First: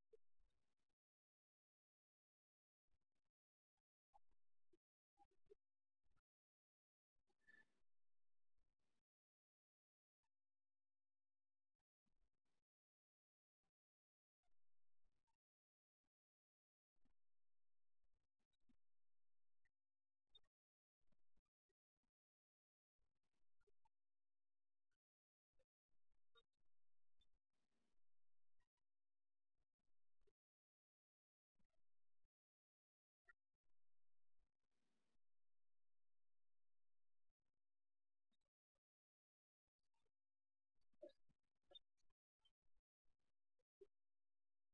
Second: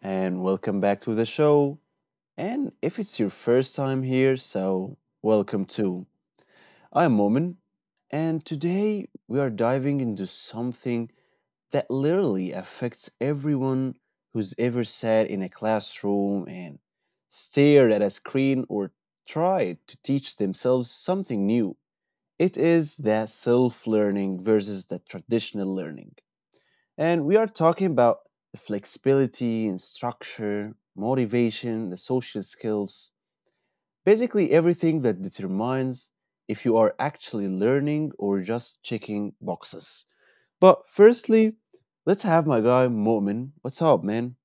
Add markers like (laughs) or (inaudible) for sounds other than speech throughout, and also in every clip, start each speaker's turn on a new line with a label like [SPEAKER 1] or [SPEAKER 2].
[SPEAKER 1] And welcome back to the show. And if it's your first time here, welcome too. I'm Momin, and today we are diving into something that literally affects everyone who's ever sat in a classroom and stared at a screen or tried to teach themselves something new. It is the self learning versus the traditional learning. And we are talking about flexibility and structure, motivation, the social skills, basically everything that determines if you are actually learning or just checking boxes. But firstly, let's have my guy Mo'min. What's up, man?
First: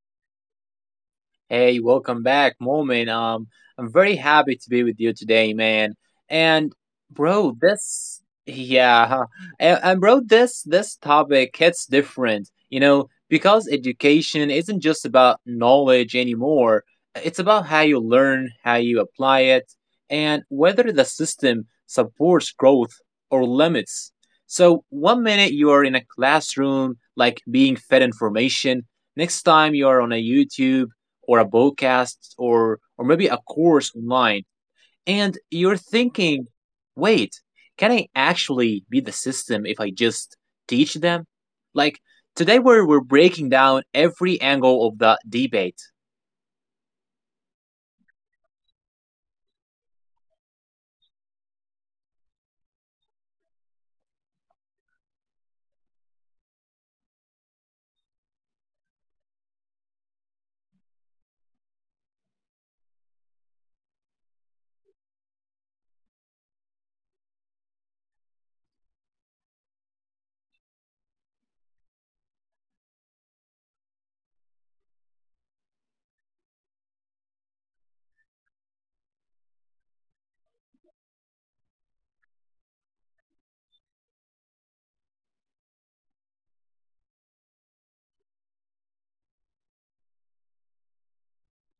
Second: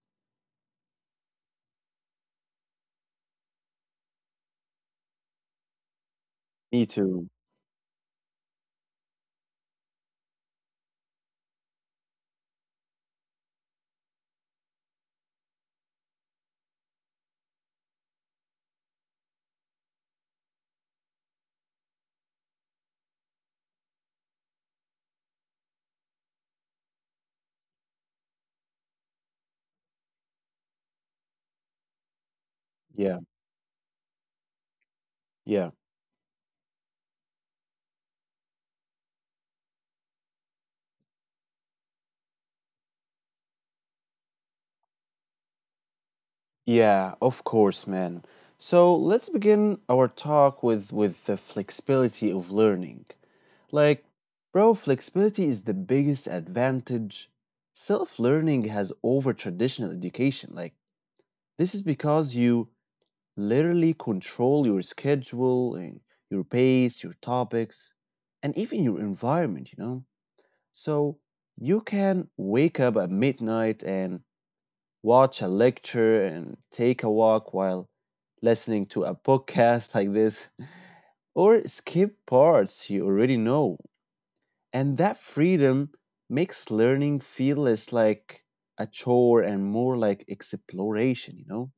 [SPEAKER 2] Hey, welcome back, Moment. I'm very happy to be with you today, man. And
[SPEAKER 1] Me too.
[SPEAKER 2] bro, this yeah, (laughs) and bro, this topic hits different, you know, because education isn't just about knowledge anymore. It's about how you learn, how you apply it, and whether the system supports growth or limits. So one minute you are in a classroom, like being fed information. Next time you are on a YouTube or a podcast or
[SPEAKER 1] Yeah,
[SPEAKER 2] maybe a course online, and
[SPEAKER 1] yeah.
[SPEAKER 2] you're thinking, wait, can I actually be the system if I just teach them, like today we're breaking down every angle of the debate.
[SPEAKER 1] Yeah, of course, man. So let's begin our talk with the flexibility of learning. Like, bro, flexibility is the biggest advantage self-learning has over traditional education. Like, this is because you literally control your schedule and your pace, your topics, and even your environment, you know? So you can wake up at midnight and watch a lecture and take a walk while listening to a podcast (laughs) like this, or skip parts you already know. And that freedom makes learning feel less like a chore and more like exploration.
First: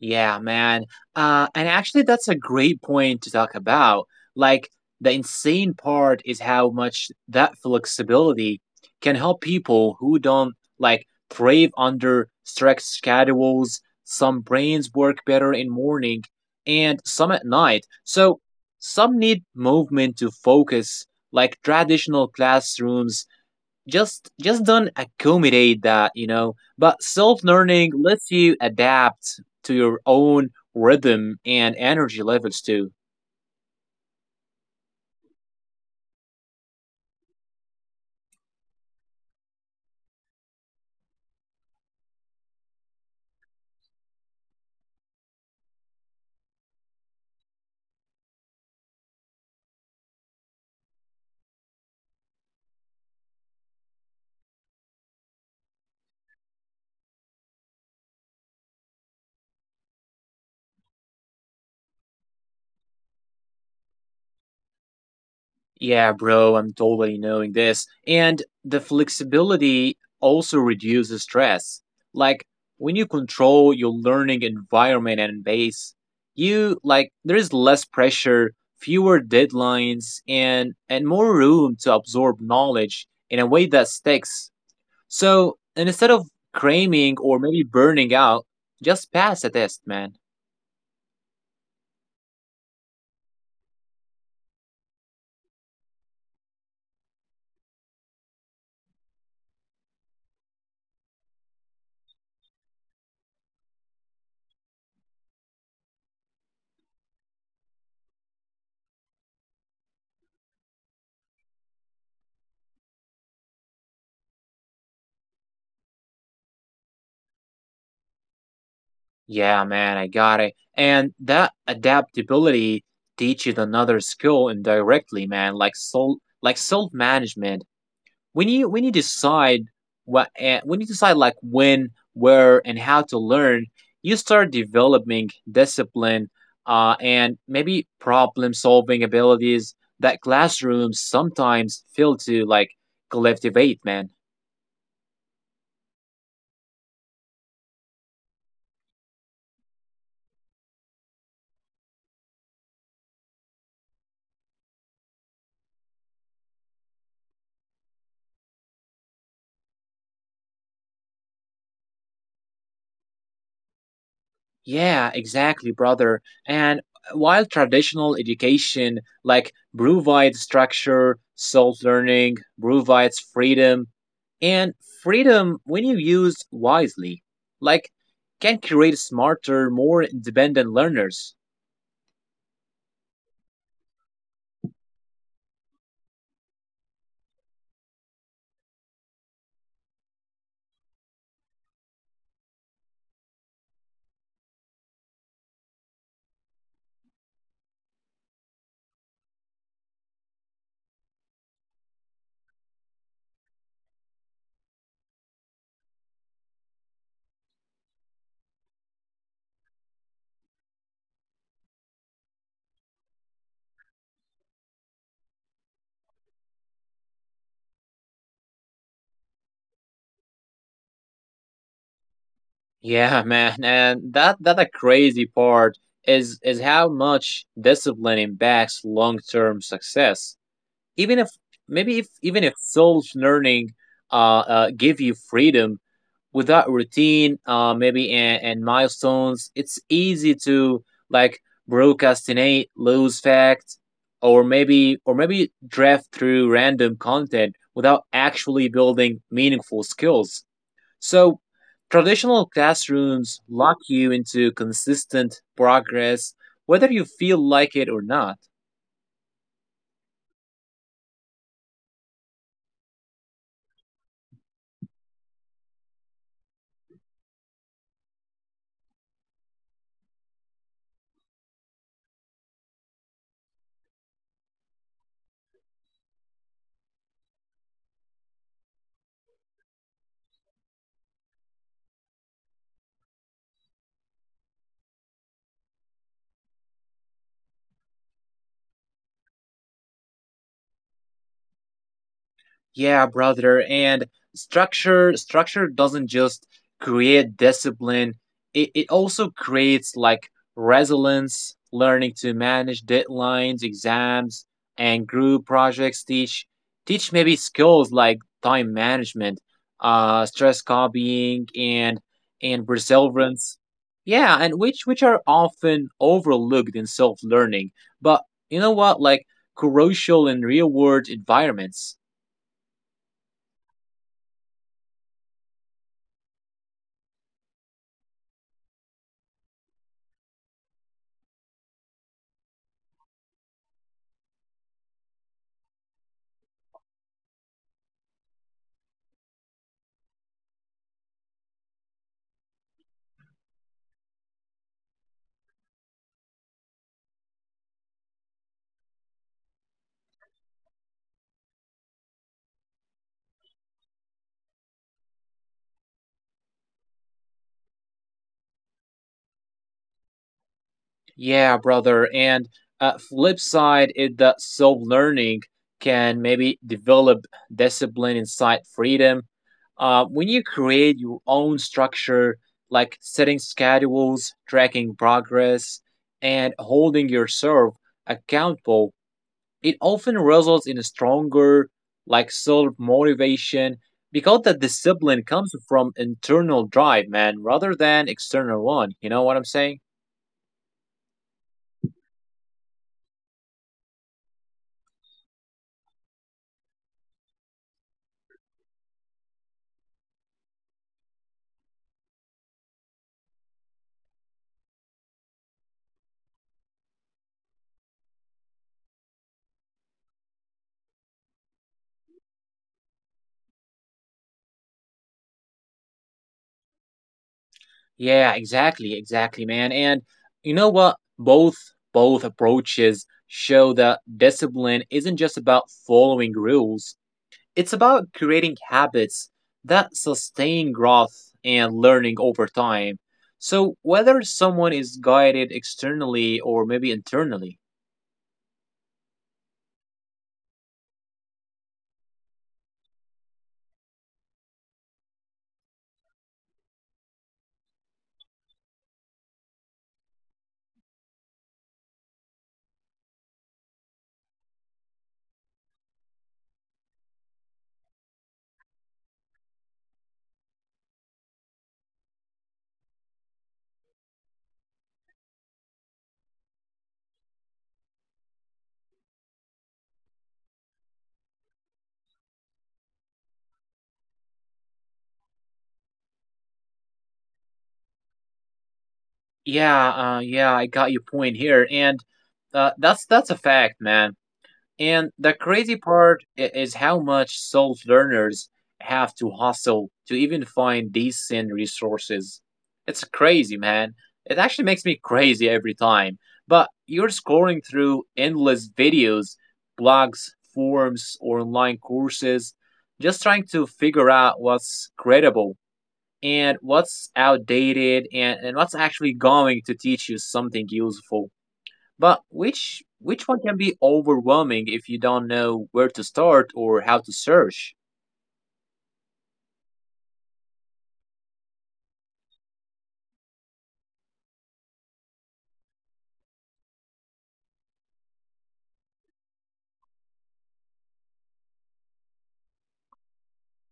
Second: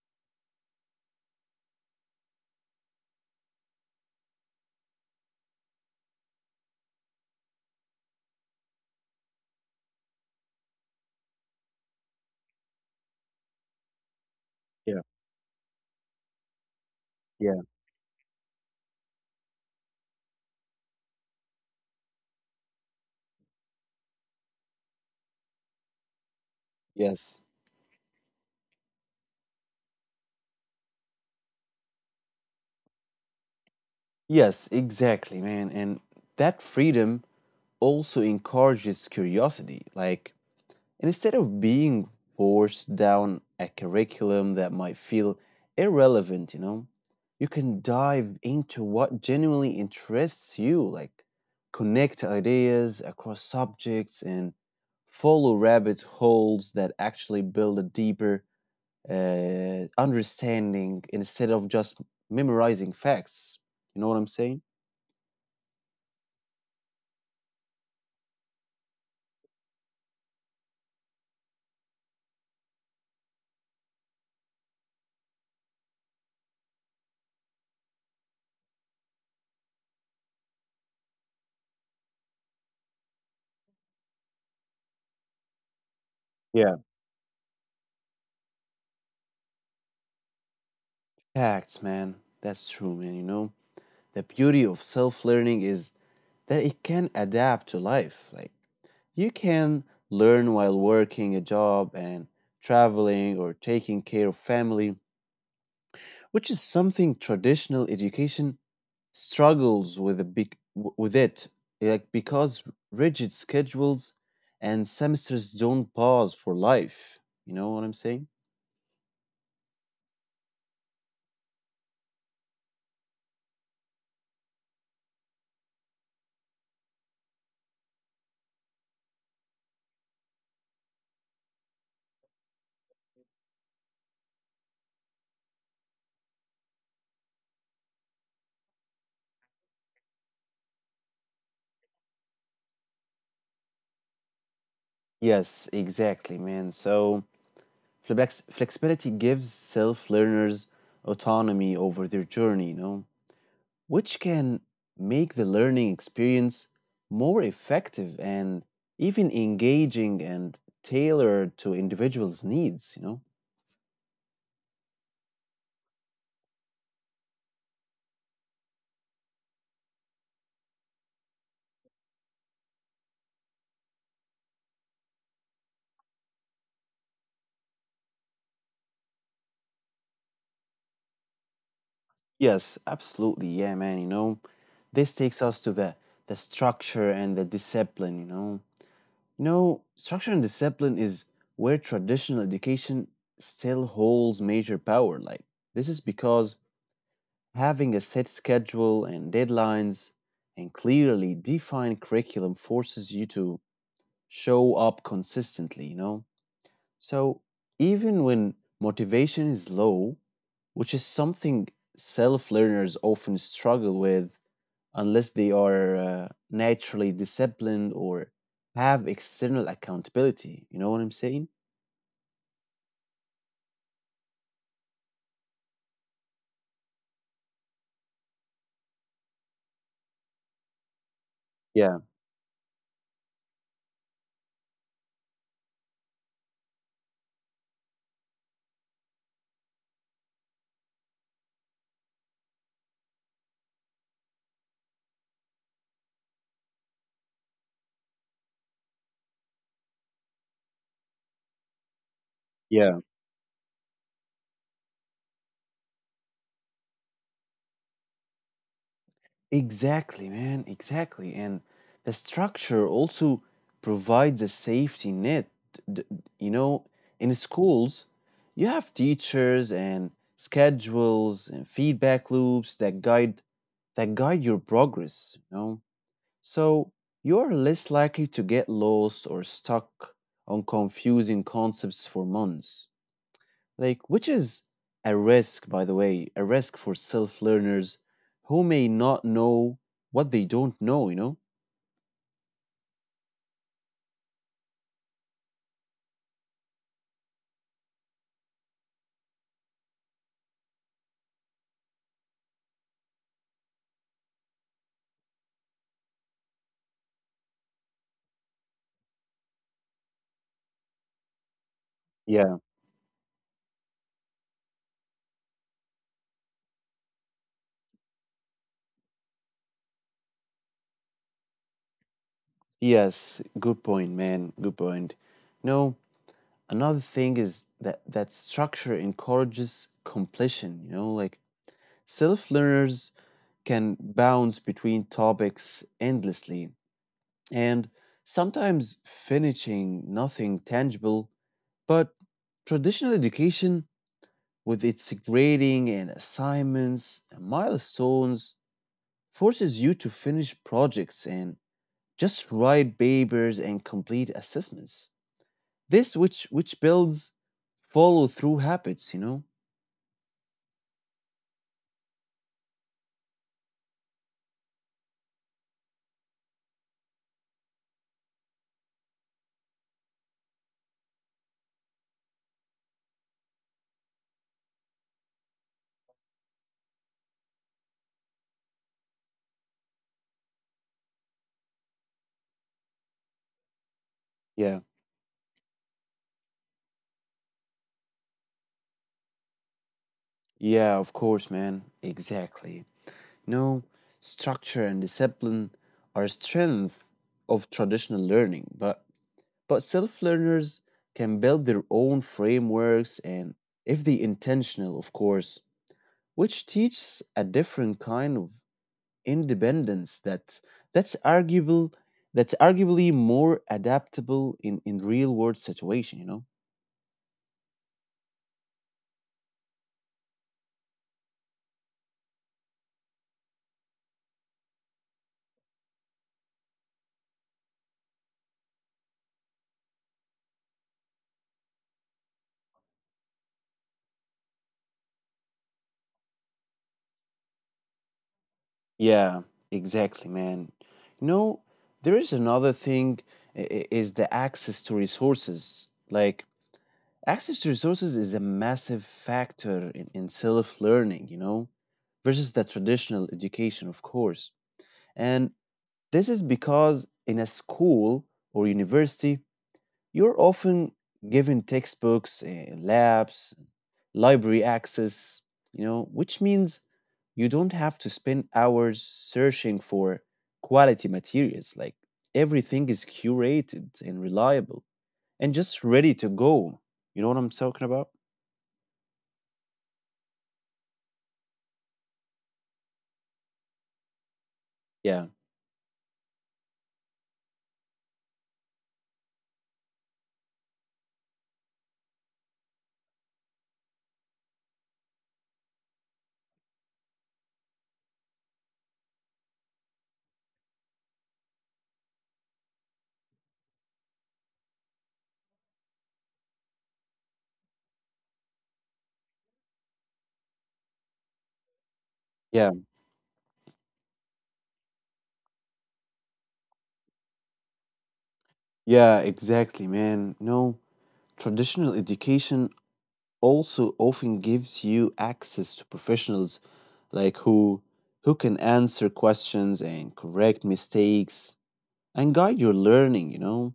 [SPEAKER 2] Yeah, man. And actually, that's a great point to talk about. Like, the insane part is how much that flexibility can help people who don't like thrive under strict schedules. Some brains
[SPEAKER 1] Yeah,
[SPEAKER 2] work better in morning and some at
[SPEAKER 1] yeah.
[SPEAKER 2] night. So some need movement to focus, like traditional classrooms just don't accommodate that, you know, but
[SPEAKER 1] Yes.
[SPEAKER 2] self-learning lets you adapt to your own rhythm and energy levels too.
[SPEAKER 1] Yes, exactly, man. And that freedom also encourages curiosity. Like, And Instead of being forced down a curriculum that might feel irrelevant, you can dive into what genuinely interests you, like connect ideas across subjects and follow rabbit holes that actually build a deeper understanding instead of just memorizing facts. You know what I'm saying?
[SPEAKER 2] Yeah, bro, I'm totally knowing this, and the flexibility also reduces stress. Like, when you control your learning environment and base, you like there is less pressure, fewer deadlines, and more room to absorb knowledge in a way that sticks. So and instead of
[SPEAKER 1] Yeah.
[SPEAKER 2] cramming or maybe burning out, just pass the test, man.
[SPEAKER 1] Facts, man. That's true, man. You know, the beauty of self learning is that it can adapt to life. Like, you can learn while working a job and traveling or taking care of family, which is something traditional education struggles with a big with it, like because rigid schedules and semesters don't pause for life you know what I'm saying
[SPEAKER 2] Yeah, man, I got it. And that adaptability teaches another skill indirectly, man, like soul, like self management. When you decide what when you decide like when, where, and how to learn, you start developing discipline, and maybe problem solving abilities that classrooms sometimes fail to like cultivate, man.
[SPEAKER 1] Yes, exactly, man. So flexibility gives self learners autonomy over their journey, which can make the learning experience more effective and even engaging and tailored to individuals needs.
[SPEAKER 2] Yeah, exactly, brother. And while traditional education like provides structure, self-learning provides freedom, and freedom when you used wisely, like can create smarter, more independent learners.
[SPEAKER 1] Yes, absolutely. Yeah, man, you know, this takes us to the structure and the discipline, you know. You know, structure and discipline is where traditional education still holds major power. Like, this is because having a set schedule and deadlines and clearly defined curriculum forces you to show up consistently, you know. So, even when motivation is low, which is something self learners often struggle with, unless they are naturally disciplined or have external accountability. You know what I'm saying?
[SPEAKER 2] Yeah, (laughs) man, and that a crazy part is how much discipline impacts long-term success. Even if
[SPEAKER 1] Yeah,
[SPEAKER 2] maybe if even if self-learning give you freedom without routine, maybe and milestones, it's easy to like procrastinate, lose fact, or maybe draft through random content without actually building meaningful skills. So traditional
[SPEAKER 1] yeah.
[SPEAKER 2] classrooms lock you into consistent progress, whether you feel like it or not.
[SPEAKER 1] Exactly, man. Exactly. And the structure also provides a safety net. D- d- You know, in schools, you have teachers and schedules and feedback loops that guide your progress, you know? So you are less likely to get lost or stuck on confusing concepts for months. Like, which is a risk, by the way, a risk for self learners who may not know what they don't know, you know?
[SPEAKER 2] Yeah, brother. And structure doesn't just create discipline. It also creates like resilience, learning to manage deadlines, exams, and group projects teach maybe skills like time management, stress copying
[SPEAKER 1] Yeah.
[SPEAKER 2] and perseverance. Yeah, and which are often overlooked in self-learning. But you know what? Like crucial in real-world environments.
[SPEAKER 1] Yes, good point, man. Good point. No, another thing is that structure encourages completion, you know, like self learners can bounce between topics endlessly and sometimes finishing nothing tangible, but traditional education, with its grading and assignments and milestones, forces you to finish projects and just write papers and complete assessments. This which builds follow through habits, you know?
[SPEAKER 2] Yeah, brother. And flip side is that self learning can maybe develop discipline inside freedom. When you create your own structure, like setting schedules, tracking progress, and holding yourself accountable, it often results in a stronger like self motivation, because the
[SPEAKER 1] Yeah.
[SPEAKER 2] discipline comes from internal drive, man, rather than external one, you know what I'm saying?
[SPEAKER 1] Yeah, of course, man. Exactly. No, structure and discipline are strength of traditional learning, but self learners can build their own frameworks and if they intentional, of course, which teaches a different kind of independence that that's arguable that's arguably more adaptable in real world situation, you know?
[SPEAKER 2] Yeah, exactly, exactly, man. And you know what? Both approaches show that discipline isn't just about following rules. It's about creating habits that sustain growth and learning over time. So whether someone is guided externally or maybe internally.
[SPEAKER 1] Yeah, exactly, man. You know, there is another thing is the access to resources. Like access to resources is a massive factor in self-learning, you know, versus the traditional education, of course. And this is because in a school or university you're often given textbooks, labs, library access, you know, which means you don't have to spend hours searching for quality materials, like everything is curated and reliable and just ready to go. You know what I'm talking about?
[SPEAKER 2] Yeah, yeah, I got your point here, and that's a fact, man. And
[SPEAKER 1] Yeah,
[SPEAKER 2] the crazy part is how much self learners have to hustle to even find decent resources. It's crazy, man. It actually makes me crazy every time. But you're scrolling through endless videos, blogs, forums, or online courses, just trying to figure out what's credible and what's outdated, and what's actually going to teach you something useful. But
[SPEAKER 1] yeah,
[SPEAKER 2] which one can be overwhelming if you don't know where to start or how to search.
[SPEAKER 1] yeah, exactly, man. No, traditional education also often gives you access to professionals like who can answer questions and correct mistakes and guide your learning, you know?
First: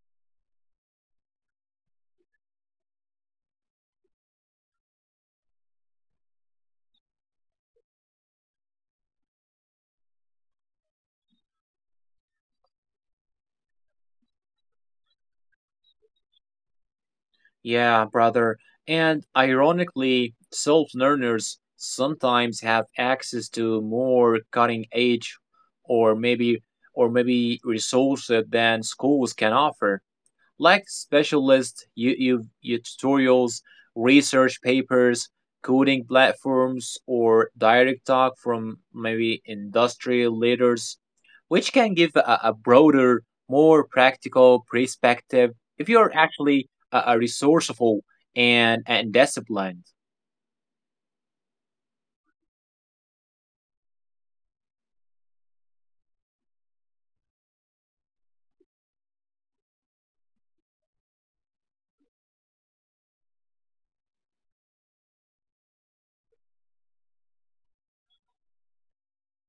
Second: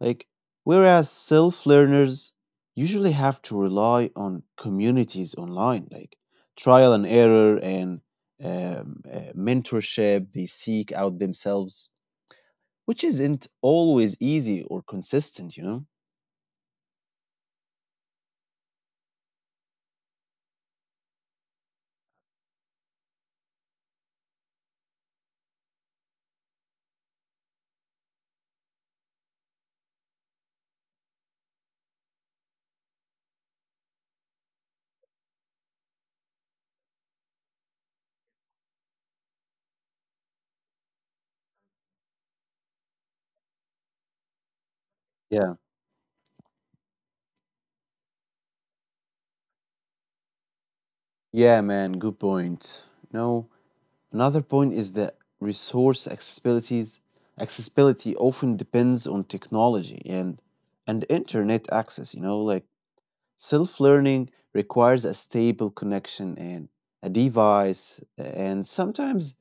[SPEAKER 1] Like whereas self-learners usually have to rely on communities online, like trial and error and mentorship they seek out themselves, which isn't always easy or consistent, you know?
[SPEAKER 2] Yeah, brother. And ironically, self learners sometimes have access to more cutting edge or maybe or maybe resources than schools can offer. Like specialist you you tutorials, research papers, coding platforms, or direct talk from maybe industrial leaders, which can give a broader, more practical perspective
[SPEAKER 1] Yeah,
[SPEAKER 2] if you're actually a resourceful and disciplined.
[SPEAKER 1] yeah, man, good point. No, another point is that resource accessibilities accessibility often depends on technology and internet access, you know, like self-learning requires a stable connection and a device and sometimes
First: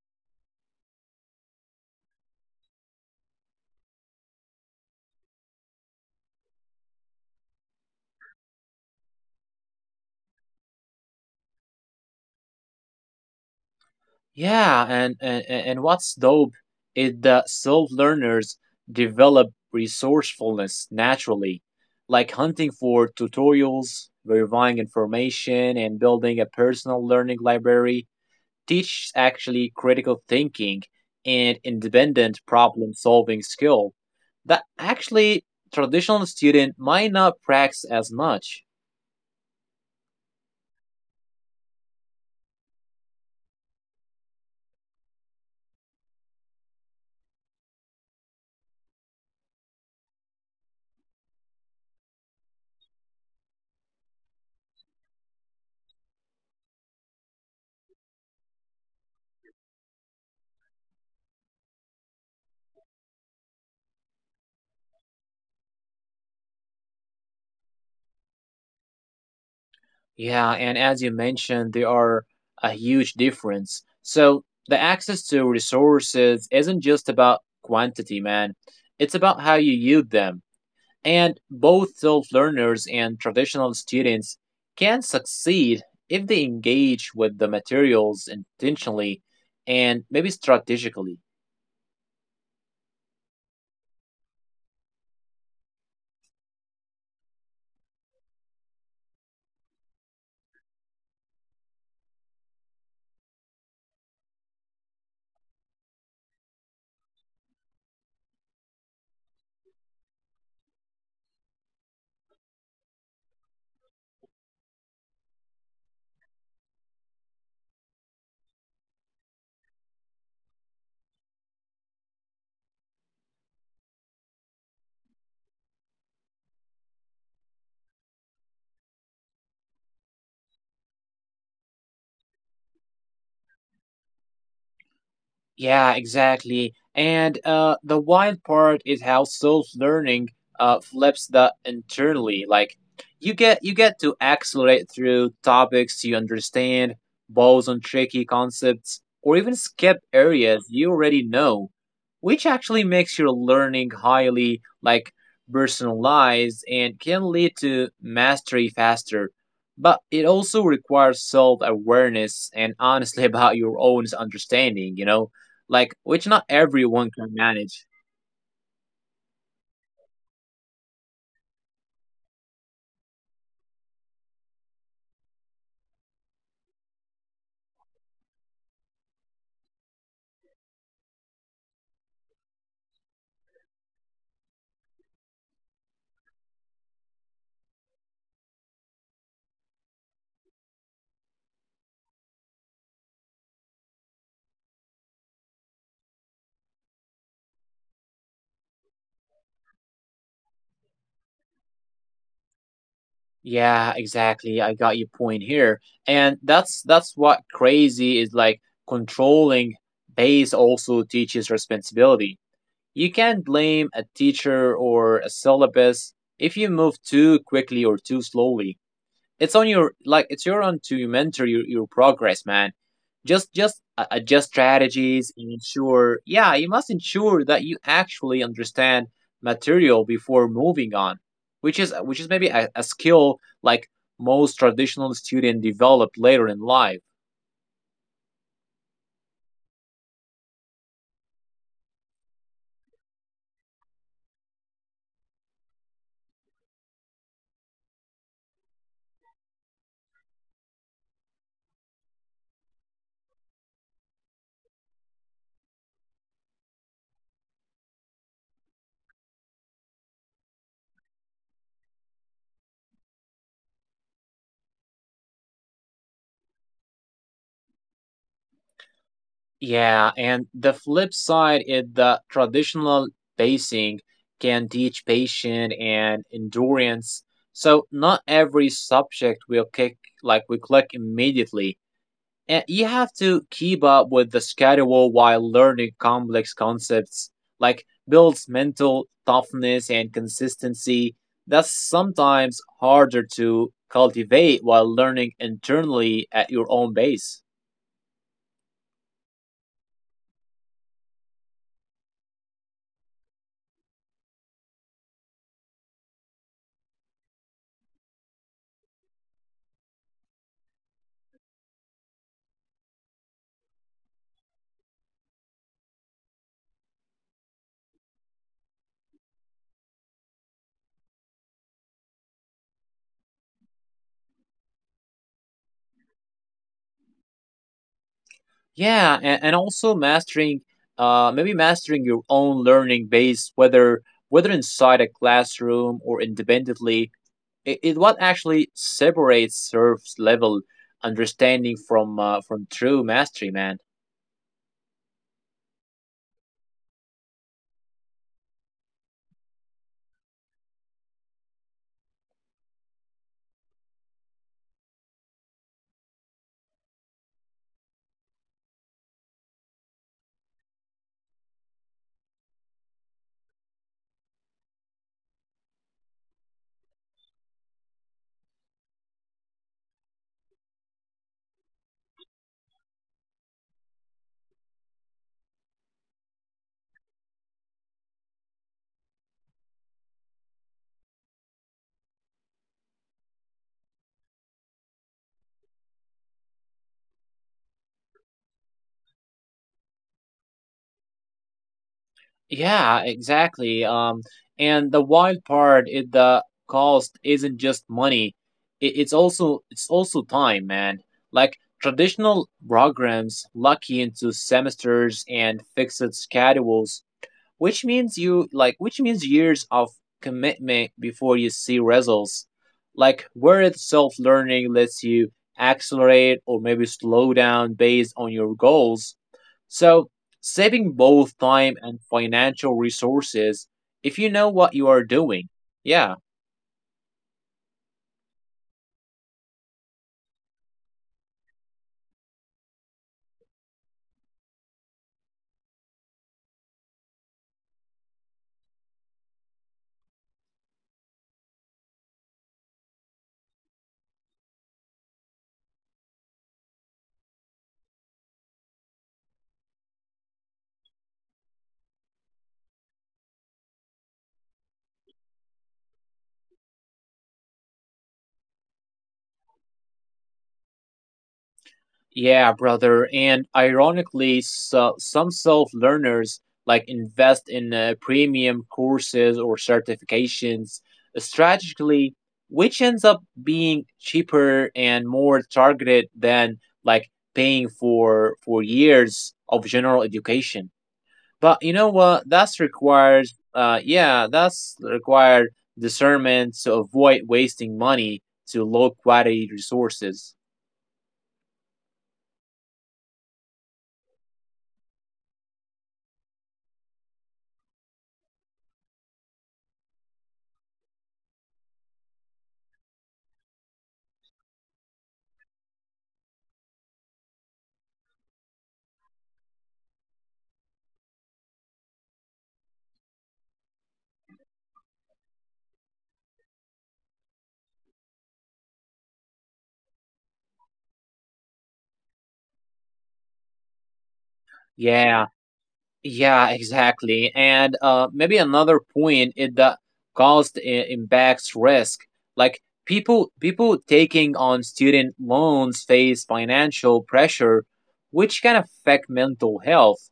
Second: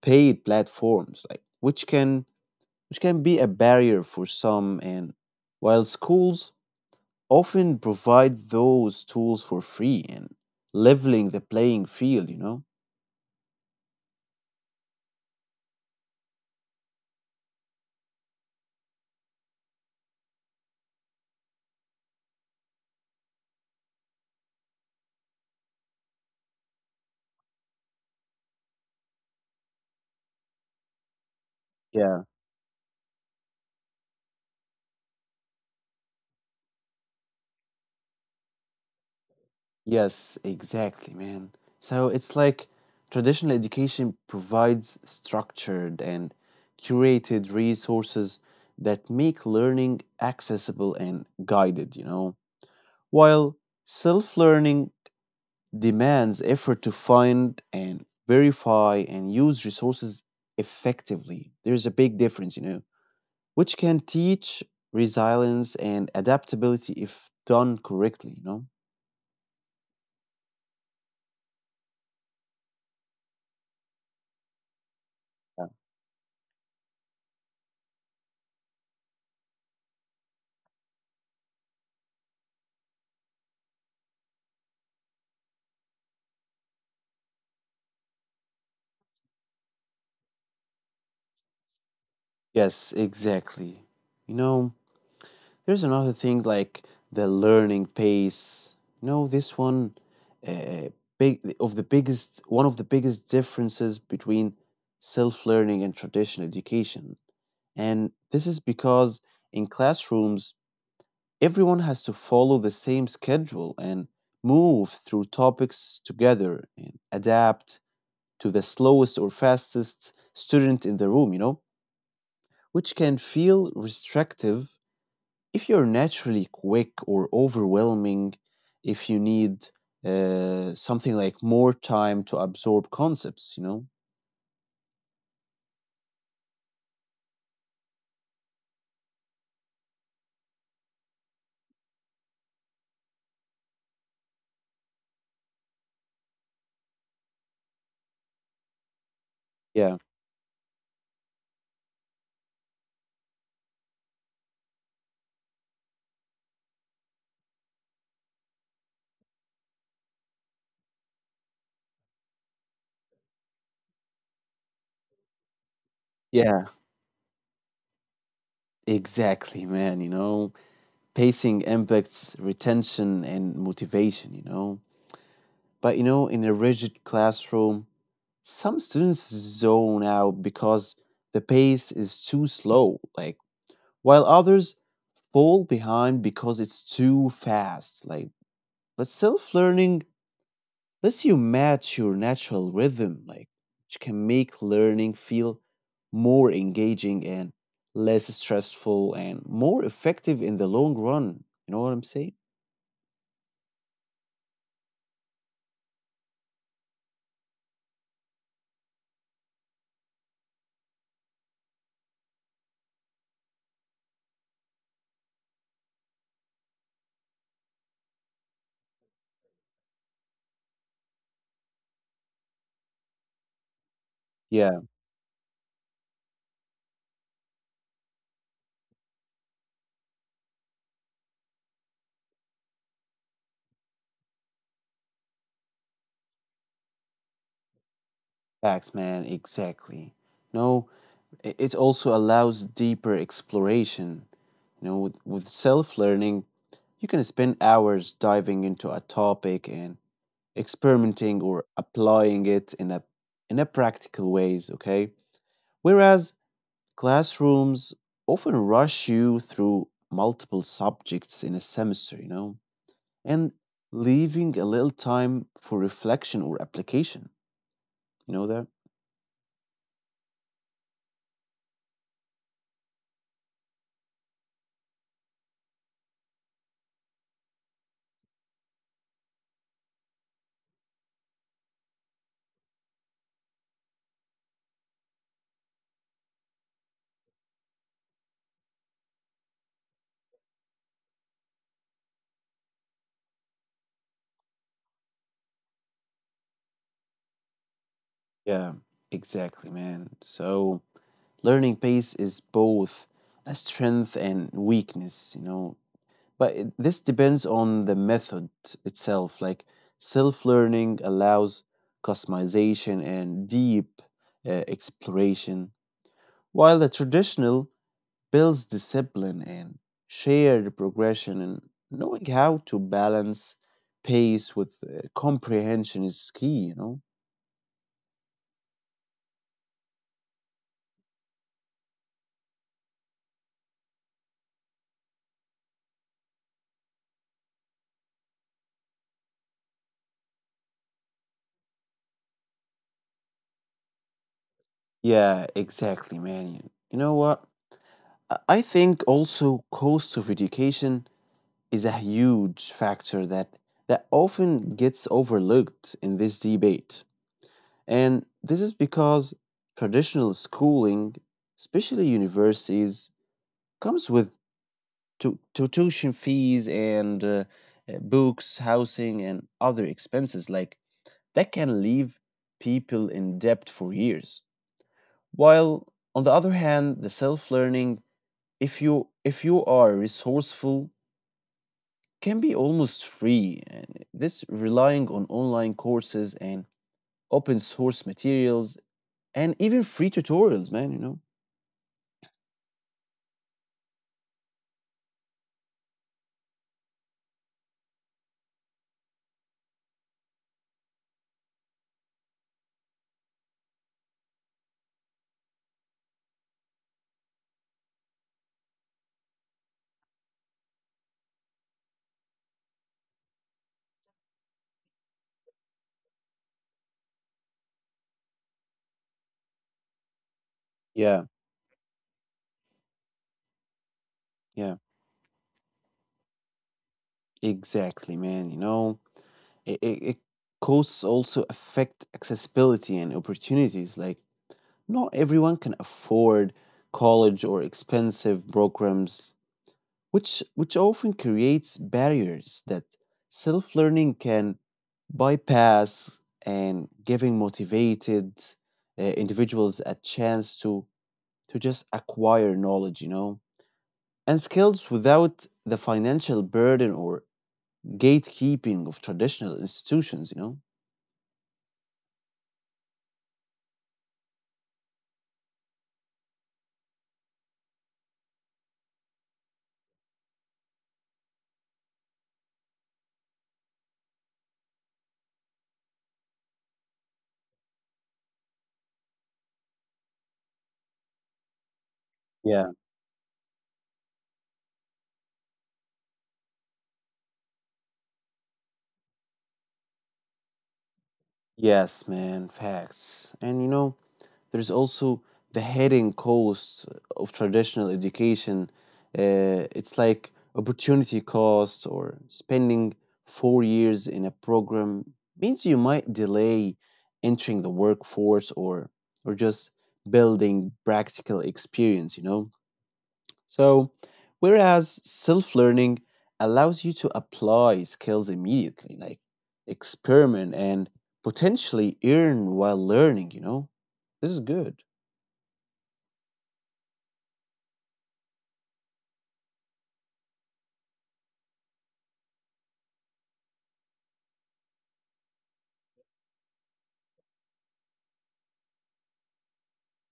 [SPEAKER 1] paid platforms, like which can be a barrier for some, and while schools often provide those tools for free and leveling the playing field, you know?
[SPEAKER 2] Yeah, and what's dope is that self learners develop resourcefulness naturally, like hunting for tutorials, verifying information, and building a personal learning library teaches actually critical thinking and
[SPEAKER 1] Yeah.
[SPEAKER 2] independent problem solving skill that actually traditional student might not practice as much.
[SPEAKER 1] Yes, exactly, man. So it's like traditional education provides structured and curated resources that make learning accessible and guided, you know, while self learning demands effort to find and verify and use resources effectively. There's a big difference, you know, which can teach resilience and adaptability if done correctly, you know?
[SPEAKER 2] Yeah, and as you mentioned, there are a huge difference. So the access to resources isn't just about quantity, man. It's about how you use them. And both self learners and traditional students can succeed if they engage with the materials intentionally and maybe strategically.
[SPEAKER 1] Yes, exactly. You know, there's another thing like the learning pace. You know, this one uh, big of the biggest one of the biggest differences between self-learning and traditional education. And this is because in classrooms, everyone has to follow the same schedule and move through topics together and adapt to the slowest or fastest student in the room, you know, which can feel restrictive if you're naturally quick or overwhelming, if you need something like more time to absorb concepts, you know?
[SPEAKER 2] Yeah, exactly. And the wild part is how self-learning flips that internally. Like you get to accelerate through topics you understand, pause on tricky concepts, or even
[SPEAKER 1] Yeah.
[SPEAKER 2] skip areas you already know, which actually makes your learning highly like personalized and can lead to mastery faster. But it also requires self-awareness and honestly (laughs) about your own understanding, you know, like which not
[SPEAKER 1] Yeah,
[SPEAKER 2] everyone can manage.
[SPEAKER 1] exactly, man. You know, pacing impacts retention and motivation, you know. But, you know, in a rigid classroom, some students zone out because the pace is too slow, like, while others fall behind because it's too fast. Like, but self learning lets you match your natural rhythm, like, which can make learning feel more engaging and less stressful and more effective in the long run. You know what I'm saying?
[SPEAKER 2] Yeah, exactly. I got your point here. And that's what crazy is like controlling base also teaches responsibility. You can't blame a teacher or a syllabus if you move too quickly or too slowly. It's on your like it's your on to mentor your progress, man, just adjust
[SPEAKER 1] Yeah,
[SPEAKER 2] strategies and ensure yeah you must ensure that you actually understand material before moving on, which is maybe a skill like most traditional student develop later in life.
[SPEAKER 1] facts, man, exactly. No, it also allows deeper exploration. You know, with self learning, you can spend hours diving into a topic and experimenting or applying it in a practical ways, okay, whereas classrooms often rush you through multiple subjects in a semester, you know, and leaving a little time for reflection or application, you know that.
[SPEAKER 2] Yeah, and the flip side is the traditional pacing can teach patience and endurance. So not every subject will kick like we click immediately. And you have to keep up with the schedule while learning complex concepts, like builds mental toughness and consistency. That's sometimes harder to cultivate while learning internally at your own pace.
[SPEAKER 1] Yeah, exactly, man. So learning pace is both a strength and weakness, you know. But it, this depends on the method itself. Like self learning allows customization and deep exploration, while the traditional builds discipline and shared progression. And knowing how to balance pace with comprehension is key, you know?
[SPEAKER 2] Yeah, and also mastering, maybe mastering your own learning base, whether inside a classroom or independently, is what actually separates surface level understanding from true mastery, man.
[SPEAKER 1] Yeah, exactly, man. You know what? I think also cost of education is a huge factor that often gets overlooked in this debate. And this is because traditional schooling, especially universities, comes with tuition fees and books, housing, and other expenses like that can leave people in debt for years. While on the other hand, the self-learning, if you are resourceful, can be almost free. And this relying on online courses and open source materials and even free tutorials, man, you know?
[SPEAKER 2] Yeah, exactly. And the wild part is the cost isn't just money; it's also time, man. Like traditional programs lock you into semesters and fixed schedules, which means you like which means years of commitment before you see results, like whereas self-learning lets you accelerate or maybe slow down based on your goals, so saving
[SPEAKER 1] Yeah,
[SPEAKER 2] both time and financial resources if you know
[SPEAKER 1] yeah,
[SPEAKER 2] what you are doing, yeah.
[SPEAKER 1] exactly, man. You know, it costs also affect accessibility and opportunities. Like, not everyone can afford college or expensive programs, which often creates barriers that self-learning can bypass and giving motivated individuals a chance to just acquire knowledge, you know, and skills without the financial burden or gatekeeping of traditional institutions, you know.
[SPEAKER 2] Yeah, brother. And ironically, so, some self learners like invest in premium courses or certifications strategically, which ends up being cheaper and more targeted than like paying for years of general education. But you know what? That's
[SPEAKER 1] Yeah,
[SPEAKER 2] requires yeah, that's required discernment to avoid wasting money to low quality resources.
[SPEAKER 1] yes, man, facts. And you know, there's also the hidden costs of traditional education. It's like opportunity costs or spending 4 years in a program means you might delay entering the workforce or just building practical experience, you know? So, whereas self-learning allows you to apply skills immediately, like experiment and potentially earn while learning, you know? This is good.
[SPEAKER 2] Yeah. Yeah, exactly. And maybe another point is that cost impacts risk. Like people taking on student loans face financial pressure, which can affect mental health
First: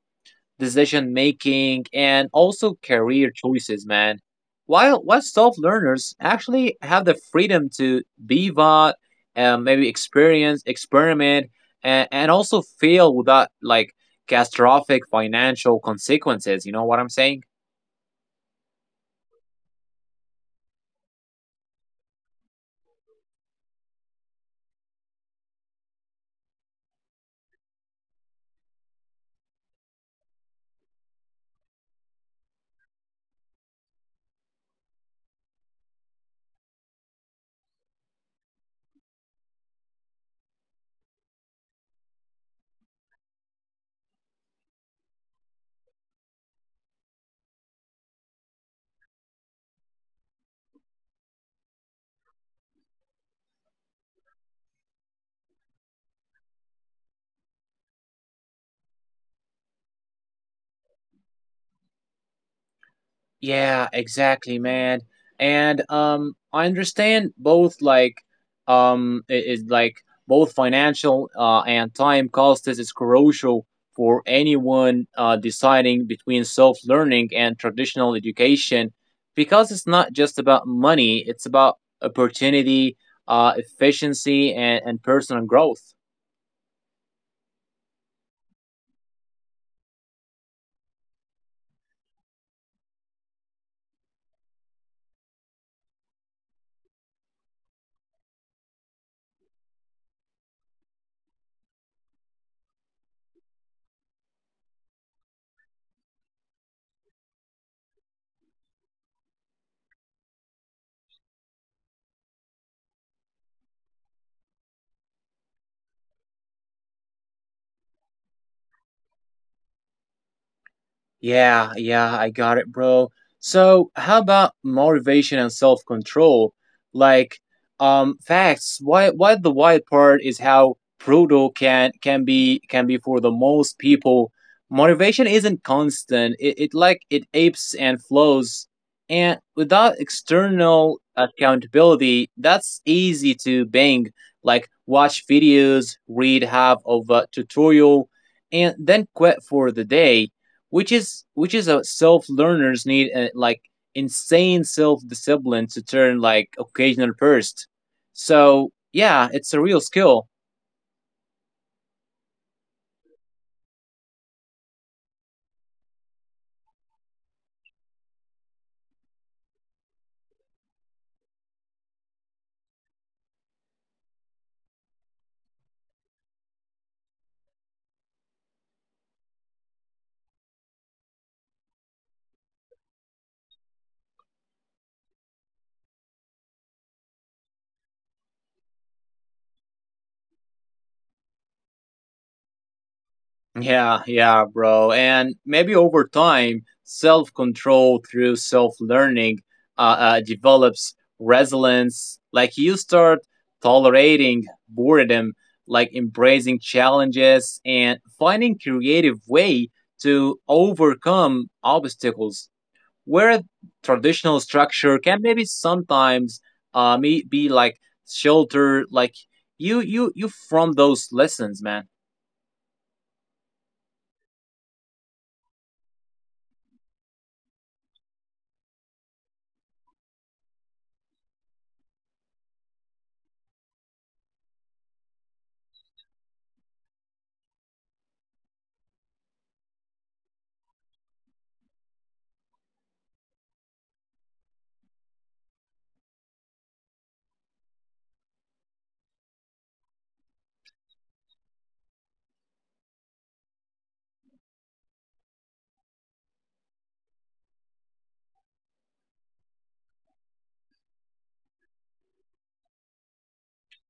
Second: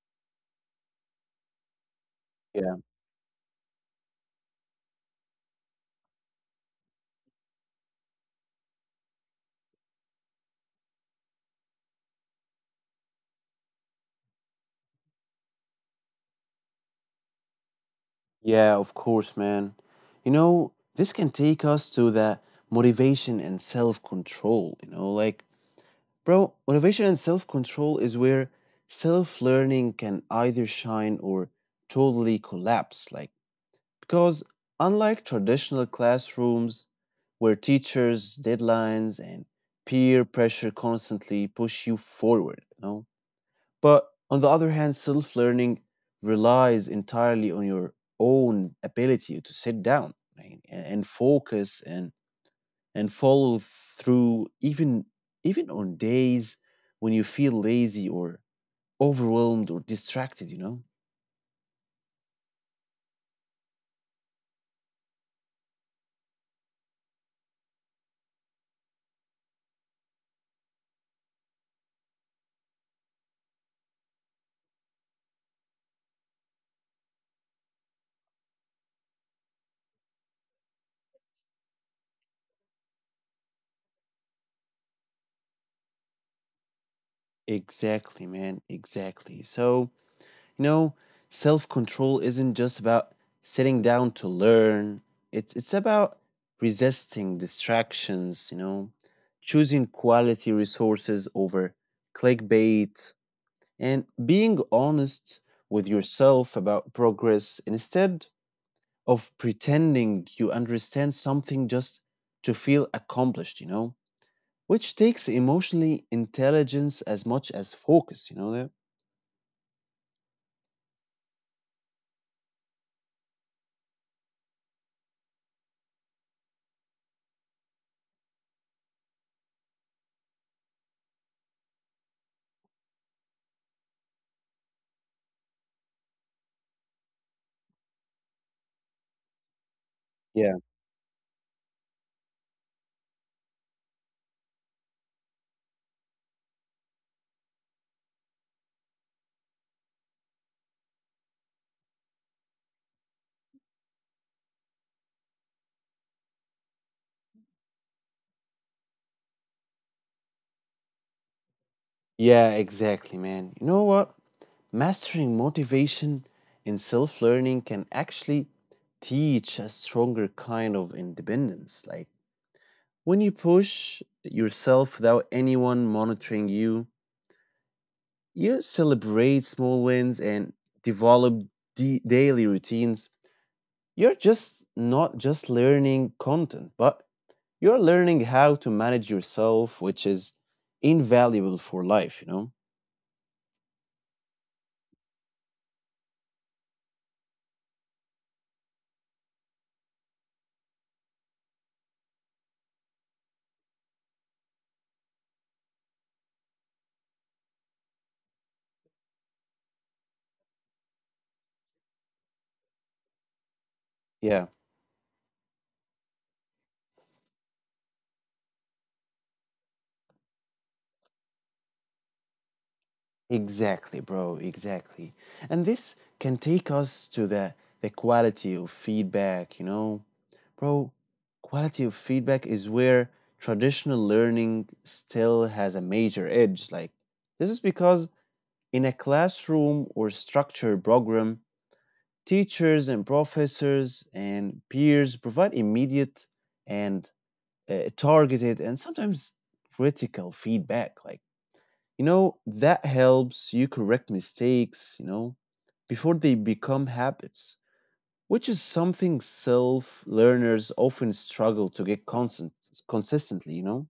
[SPEAKER 2] decision making, and also
[SPEAKER 1] Yeah,
[SPEAKER 2] career choices, man. While self learners actually have the freedom to pivot, and maybe experience, experiment, and also fail without like catastrophic financial consequences. You know what I'm saying?
[SPEAKER 1] yeah, of course, man. You know, this can take us to the motivation and self control. You know, like, bro, motivation and self control is where self learning can either shine or totally collapse. Like, because unlike traditional classrooms where teachers, deadlines, and peer pressure constantly push you forward, you know. But on the other hand, self learning relies entirely on your own ability to sit down and focus and follow through, even on days when you feel lazy or overwhelmed or distracted, you know.
[SPEAKER 2] Yeah, exactly, man. And I understand both like it is like both financial and time cost is crucial for anyone deciding between self-learning and traditional education, because it's not just about money, it's about opportunity, efficiency and personal growth.
[SPEAKER 1] Exactly, man, exactly. So you know, self control isn't just about sitting down to learn. It's about resisting distractions, you know, choosing quality resources over clickbait and being honest with yourself about progress instead of pretending you understand something just to feel accomplished, you know? Which takes emotionally intelligence as much as focus. You know that?
[SPEAKER 2] Yeah, yeah, I got it, bro. So, how about motivation and self-control? Like, facts. Why the white part is how brutal can be for the most people. Motivation isn't constant. It like it apes and flows, and without
[SPEAKER 1] Yeah.
[SPEAKER 2] external accountability, that's easy to bang. Like, watch videos, read half of a tutorial, and then quit for the day, which is a self learners need like insane self discipline to turn like occasional burst. So yeah, it's a real skill.
[SPEAKER 1] Yeah, exactly, man. You know what? Mastering motivation in self learning can actually teach a stronger kind of independence. Like when you push yourself without anyone monitoring you, you celebrate small wins and develop daily routines. You're just not just learning content, but you're learning how to manage yourself, which is invaluable for life, you know?
[SPEAKER 2] Yeah, yeah, bro. And maybe over time, self control through self learning develops resilience. Like you start tolerating boredom, like embracing challenges and finding creative way to overcome obstacles, where traditional
[SPEAKER 1] Yeah,
[SPEAKER 2] structure can maybe sometimes may- be like shelter like you from those lessons, man.
[SPEAKER 1] exactly, bro, exactly. And this can take us to the quality of feedback, you know? Bro, quality of feedback is where traditional learning still has a major edge. Like, this is because in a classroom or structure program, teachers and professors and peers provide immediate and targeted and sometimes critical feedback. Like, you know, that helps you correct mistakes, you know, before they become habits, which is something self learners often struggle to get constant, consistently, you know?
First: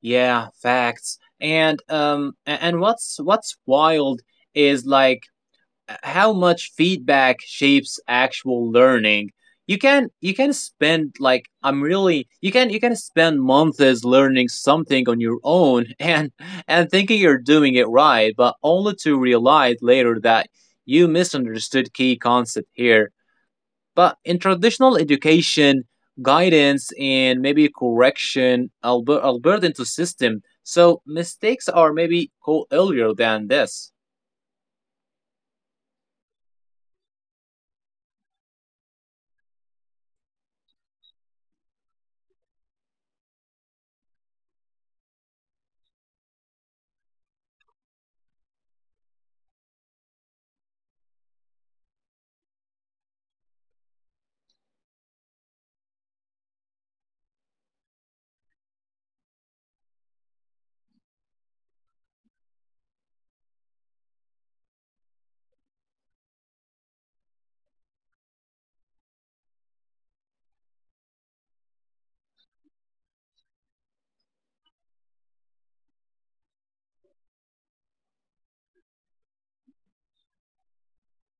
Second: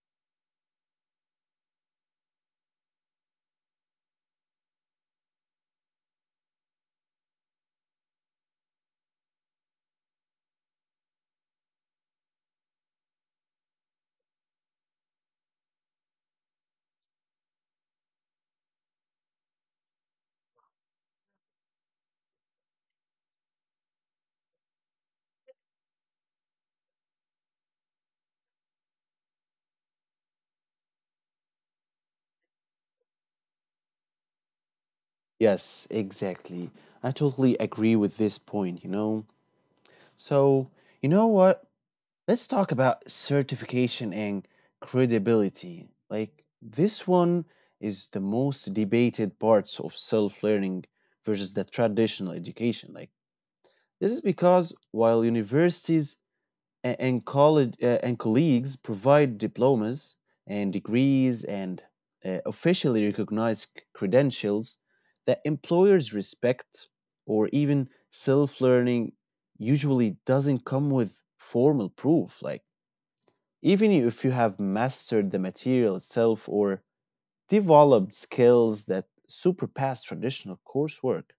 [SPEAKER 2] Yeah, facts, and and what's wild is like how much feedback shapes actual learning. You can spend like I'm really you can spend months learning something on your own (laughs) and thinking you're doing it right, but only to realize later that you misunderstood key concept here. But in traditional education, guidance and maybe correction are built into system, so mistakes are maybe caught earlier than this.
[SPEAKER 1] Yes, exactly. I totally agree with this point, you know. So, you know what? Let's talk about certification and credibility. Like, this one is the most debated parts of self learning versus the traditional education. Like, this is because while universities and college and colleagues provide diplomas and degrees and officially recognized credentials that employers respect or even self-learning usually doesn't come with formal proof. Like, even if you have mastered the material itself or developed skills that surpass traditional coursework,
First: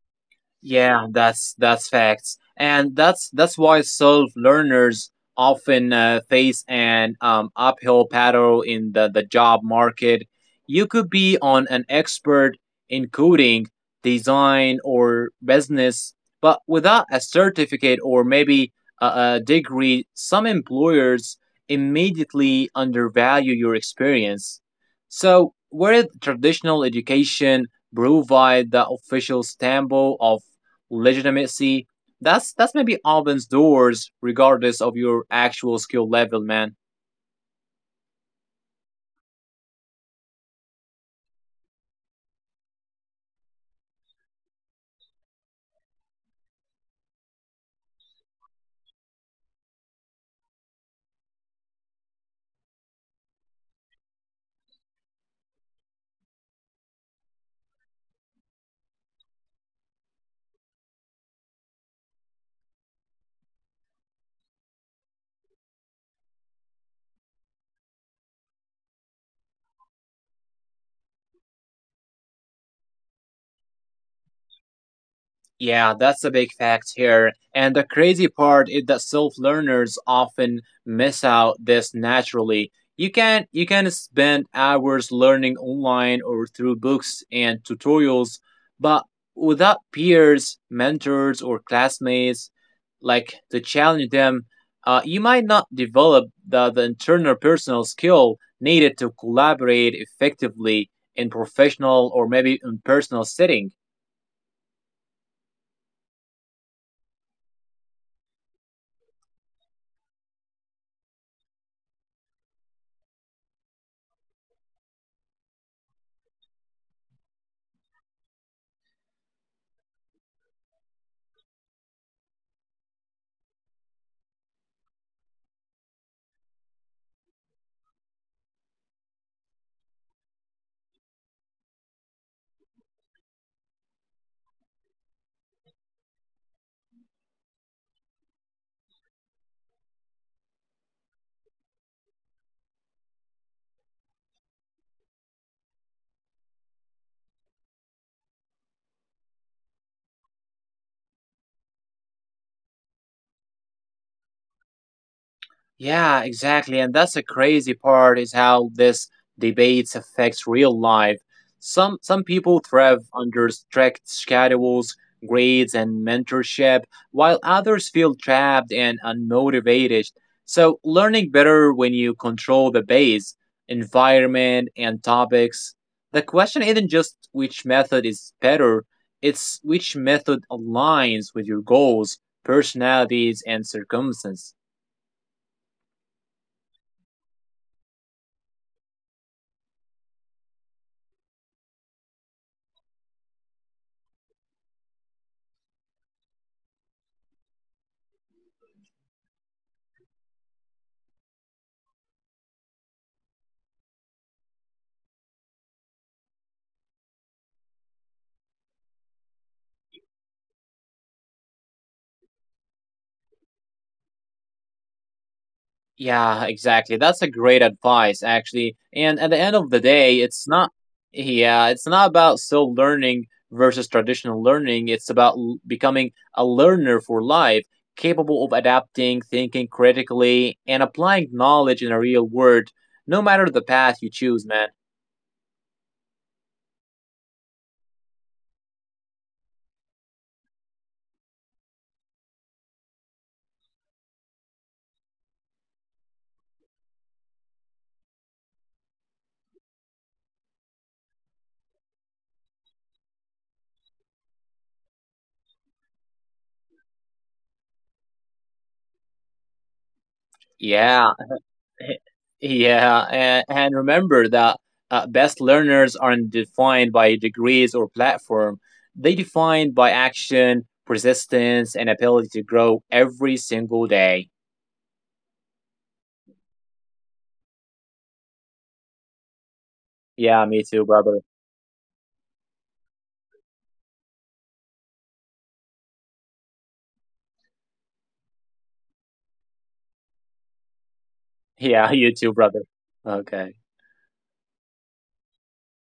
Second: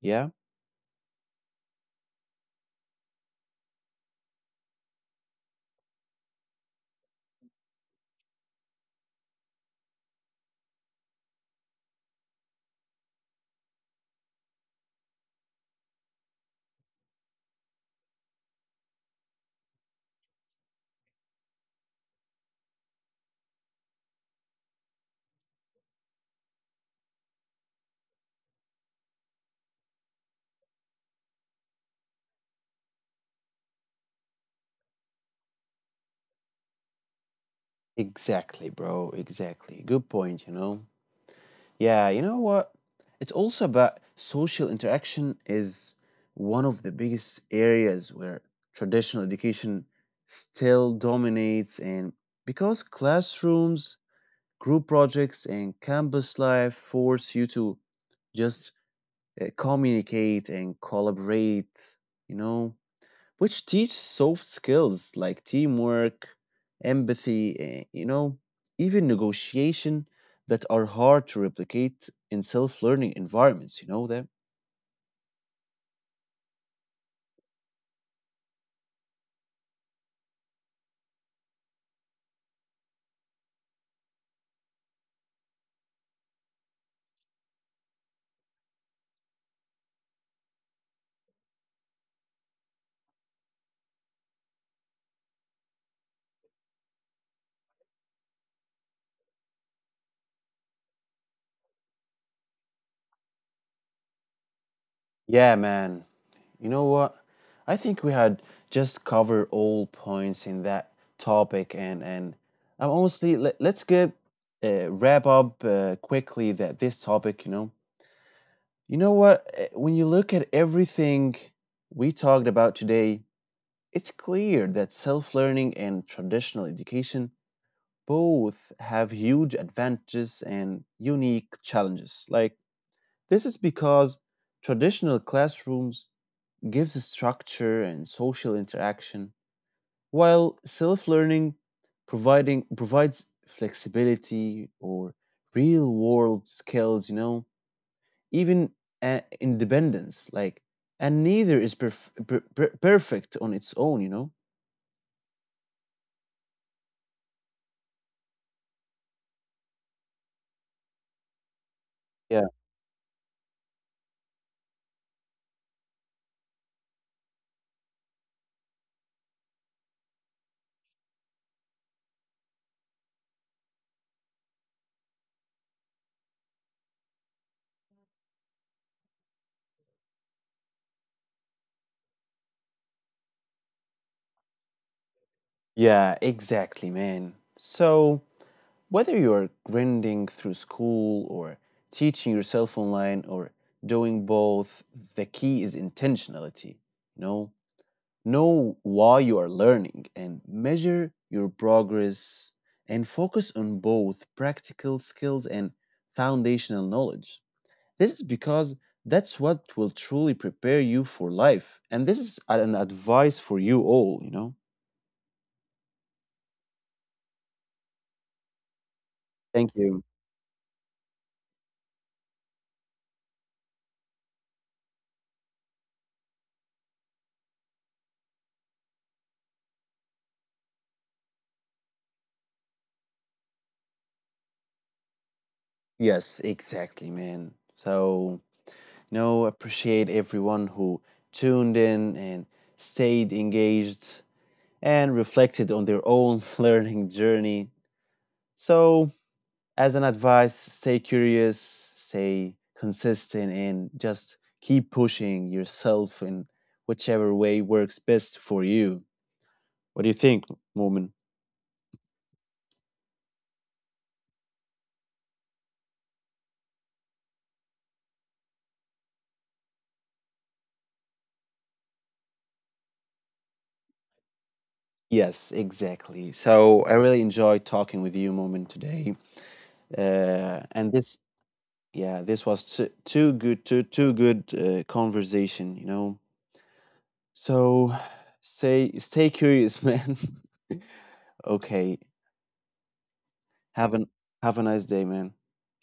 [SPEAKER 1] yeah,
[SPEAKER 2] Yeah, that's facts, and that's why self learners often face an uphill battle in the job market. You could be on an expert in coding, design, or business, but without a certificate or maybe a, a degree, some employers immediately undervalue your experience. So, where traditional education provide the official stamp of legitimacy, that's maybe opens doors regardless of your actual skill level, man.
[SPEAKER 1] exactly, bro, exactly, good point, you know. Yeah, you know what? It's also about social interaction is one of the biggest areas where traditional education still dominates and because classrooms, group projects and campus life force you to just communicate and collaborate, you know? Which teach soft skills like teamwork, empathy, eh, you know, even negotiation that are hard to replicate in self learning environments. You know that?
[SPEAKER 2] Yeah, that's a big fact here. And the crazy part is that self-learners often miss out this naturally. You can spend hours learning online or through books and tutorials, but without peers, mentors, or classmates, like to challenge them, you might not develop the internal personal skill needed to collaborate effectively in professional or maybe in personal settings.
[SPEAKER 1] Yeah, man. You know what? I think we had just covered all points in that topic, and I'm honestly let's get wrap up quickly that this topic. You know, you know what? When you look at everything we talked about today, it's clear that self learning and traditional education both have huge advantages and unique challenges. Like, this is because traditional classrooms gives structure and social interaction, while self learning providing provides flexibility or real world skills, you know, even independence. Like, and neither is perfect on its own, you know.
[SPEAKER 2] Yeah, exactly. And that's the crazy part is how this debates affects real life. Some
[SPEAKER 1] Yeah.
[SPEAKER 2] people thrive under strict schedules, grades, and mentorship, while others feel trapped and unmotivated. So learning better when you control the base, environment, and topics. The question isn't just which method is better, it's which method aligns with your goals, personalities, and circumstances.
[SPEAKER 1] Yeah, exactly, man. So whether you're grinding through school or teaching yourself online or doing both, the key is intentionality, you know. Know why you are learning and measure your progress and focus on both practical skills and foundational knowledge. This is because that's what will truly prepare you for life. And this is an advice for you all, you know?
[SPEAKER 2] Yeah, exactly. That's a great advice, actually. And at the end of
[SPEAKER 1] Thank
[SPEAKER 2] the
[SPEAKER 1] you.
[SPEAKER 2] day, it's not, yeah, it's not about still learning versus traditional learning. It's about becoming a learner for life, capable of adapting, thinking critically, and applying knowledge in a real world, no matter the path you choose, man.
[SPEAKER 1] Yes, exactly, man. So, no, appreciate everyone who tuned in and stayed engaged and reflected on their own (laughs) learning journey. So, as an advice, stay curious, stay consistent, and just keep pushing yourself in whichever way works best for you. What do you think, Moomin?
[SPEAKER 2] Yeah. Yeah, and remember that best learners aren't defined by degrees or platform. They defined by action, persistence, and ability to grow every single day.
[SPEAKER 1] Yes, exactly. So I really enjoyed talking with you, Moomin, today.
[SPEAKER 2] Yeah, me too,
[SPEAKER 1] And this,
[SPEAKER 2] brother.
[SPEAKER 1] yeah, this was too good, too good conversation, you know. So, (sighs) say, stay curious, (laughs) man.
[SPEAKER 2] Yeah, (laughs)
[SPEAKER 1] Okay,
[SPEAKER 2] you too, brother. Okay,
[SPEAKER 1] have an have a nice day, man.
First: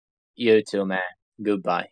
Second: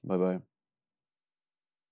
[SPEAKER 1] Bye bye.
[SPEAKER 2] you too, man. Goodbye.